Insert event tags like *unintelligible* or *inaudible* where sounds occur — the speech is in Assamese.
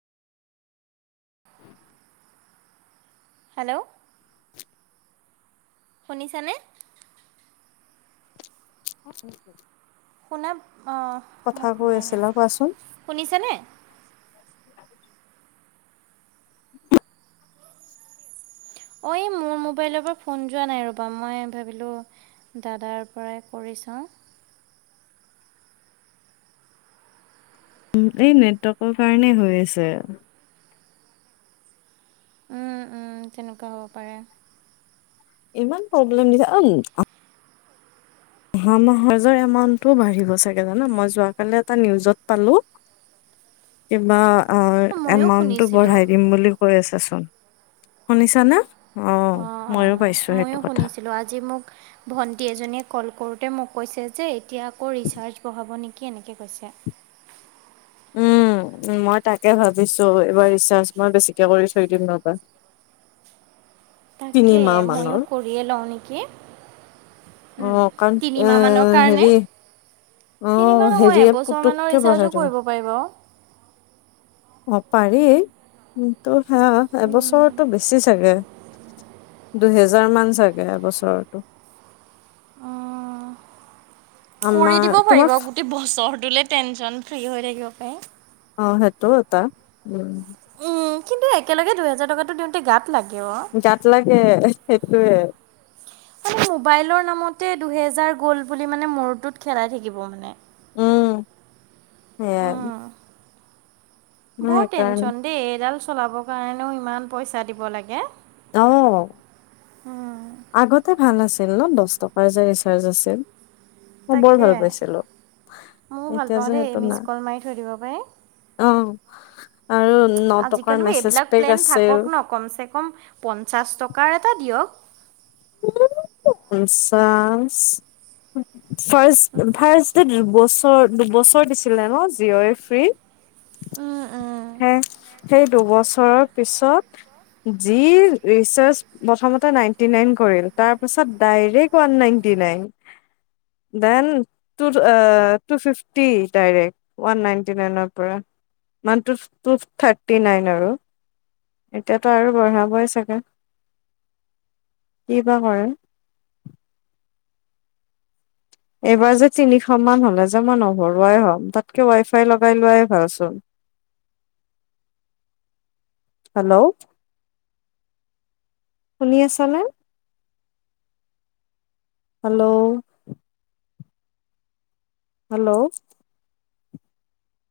অ *unintelligible* হেল্ল'? শুনিছানে? অ। শুনা অঁ মোক কৈ শুনাই নাই, আছিলা কোৱাচোন? শুনিছেনে? অ এই মোৰ মোবাইলৰ পৰা ফোন যোৱা নাই ৰ'বা, মই ভাবিলোঁ। দাদাৰ পৰাই কৰি চাওঁ। উম এই নেটৱৰ্কৰ কাৰণে হৈ আছে। উম উম তেনেকুৱা হ'ব পাৰে। ইমান প্ৰব্লেম দিচে আমম। অহা মাহাজৰ এমাউণ্টটো বাঢ়িব চাগে জানা মই যোৱ কালি এটা নিউজত পালোঁ। কিবা অ অঁ ময়ো এমাউন্টো শুনিছিলোঁ। বঢ়াই দিম বুলি। হৈ আছে চব শুনিছা নে। অ অ ময়ো শুনিছিলোঁ আজি মোক। ভণ্টি এজনীয়ে কল কৰোঁতে মোক কৈছে যে এতিয়া আকৌ ৰিচাৰ্জ বঢ়াব নেকি এনেকৈ কৈছে। উম মই তাকে ভাবিছো এইবাৰ ৰিচাৰ্জ মই বেছিকে কৰি থৈ দিম ৰ'বা। তিনি তাকে মাহ মানৰ মইয়ো কৰিয়ে লওঁ নেকি। অ কাৰণ আ তিনিমাহমানৰ কাৰণে। হেৰি। অ হেৰিয়ে পুতুককে ব। সিয়ো কৰিব পাৰিব। অ পাৰি কিন্ত হেয়া উম এবছৰটো বেছি বেছি চাগে, দুহেজাৰ মান চাগে এবছৰটো। অহ কৰি আমাৰ দিব পাৰি তোমাৰ বাও গো তেই বছৰটোলে টেনশচন ফ্ৰী হৈ থাকিব পাৰে। অ' সেইটো এটা। উম উম কিন্তু একেলগে দুহেজাৰ টকাটো দিওঁতে গাত লাগে অ'। গাত লাগে সেইটোৱে। মানে মোবাইলৰ নামতে দুহেজাৰ গ'ল বুলি মানে মোৰটোত খেলাই থাকিব মানে। উম সেইয়াই। বৰ সেইকাৰণে টেনচন দেই এইডাল চলাবৰ কাৰণেও ইমান পইচা দিব লাগে। অঁ। আগতে ভাল আছিল ন, দছ টকাৰ যে ৰিচাৰ্জ আছিল। মই বৰ তাকে ভাল পাইছিলো, ময়ো ভাল এতিয়া পাওঁ যে দেই সেইটো মিছ নাই। কল মাৰি থৈ দিব পাৰি। অঁ আৰু ন টকাৰ আজিকালিও মেছেজ এইবিলাক পেক প্লেন থাকক আছিল। ন কমচে কম পঞ্চাছ টকাৰ এটা দিয়ক। উম পঞ্চাছ ফাৰ্ষ্ট ফাৰ্ষ্ট তে দুবছৰ দুবছৰ দিছিলে ন জিঅ'ই ফ্ৰী? উম উম। হে সেই দুবছৰৰ পিছত যি ৰিচাৰ্জ প্ৰথমতে নাইনটি নাইন কৰিল, তাৰপিছত direct one ninety nine. Then two অ two fifty direct one ninety নাইনৰ পৰা, মান টু টু থাৰ্টি নাইন আৰু, এতিয়াতো আৰু বঢ়াবই চাগে? কি বা কৰে? এইবাৰ যে তিনিশ মান হ'লে যে মই নভৰুৱাই হ'ম, তাতকে ৱাই ফাই লগাই লোৱাই ভালচোন। *inaudible* হেল্ল? শুনি আছা নে? হেল্ল'। হেল্ল'।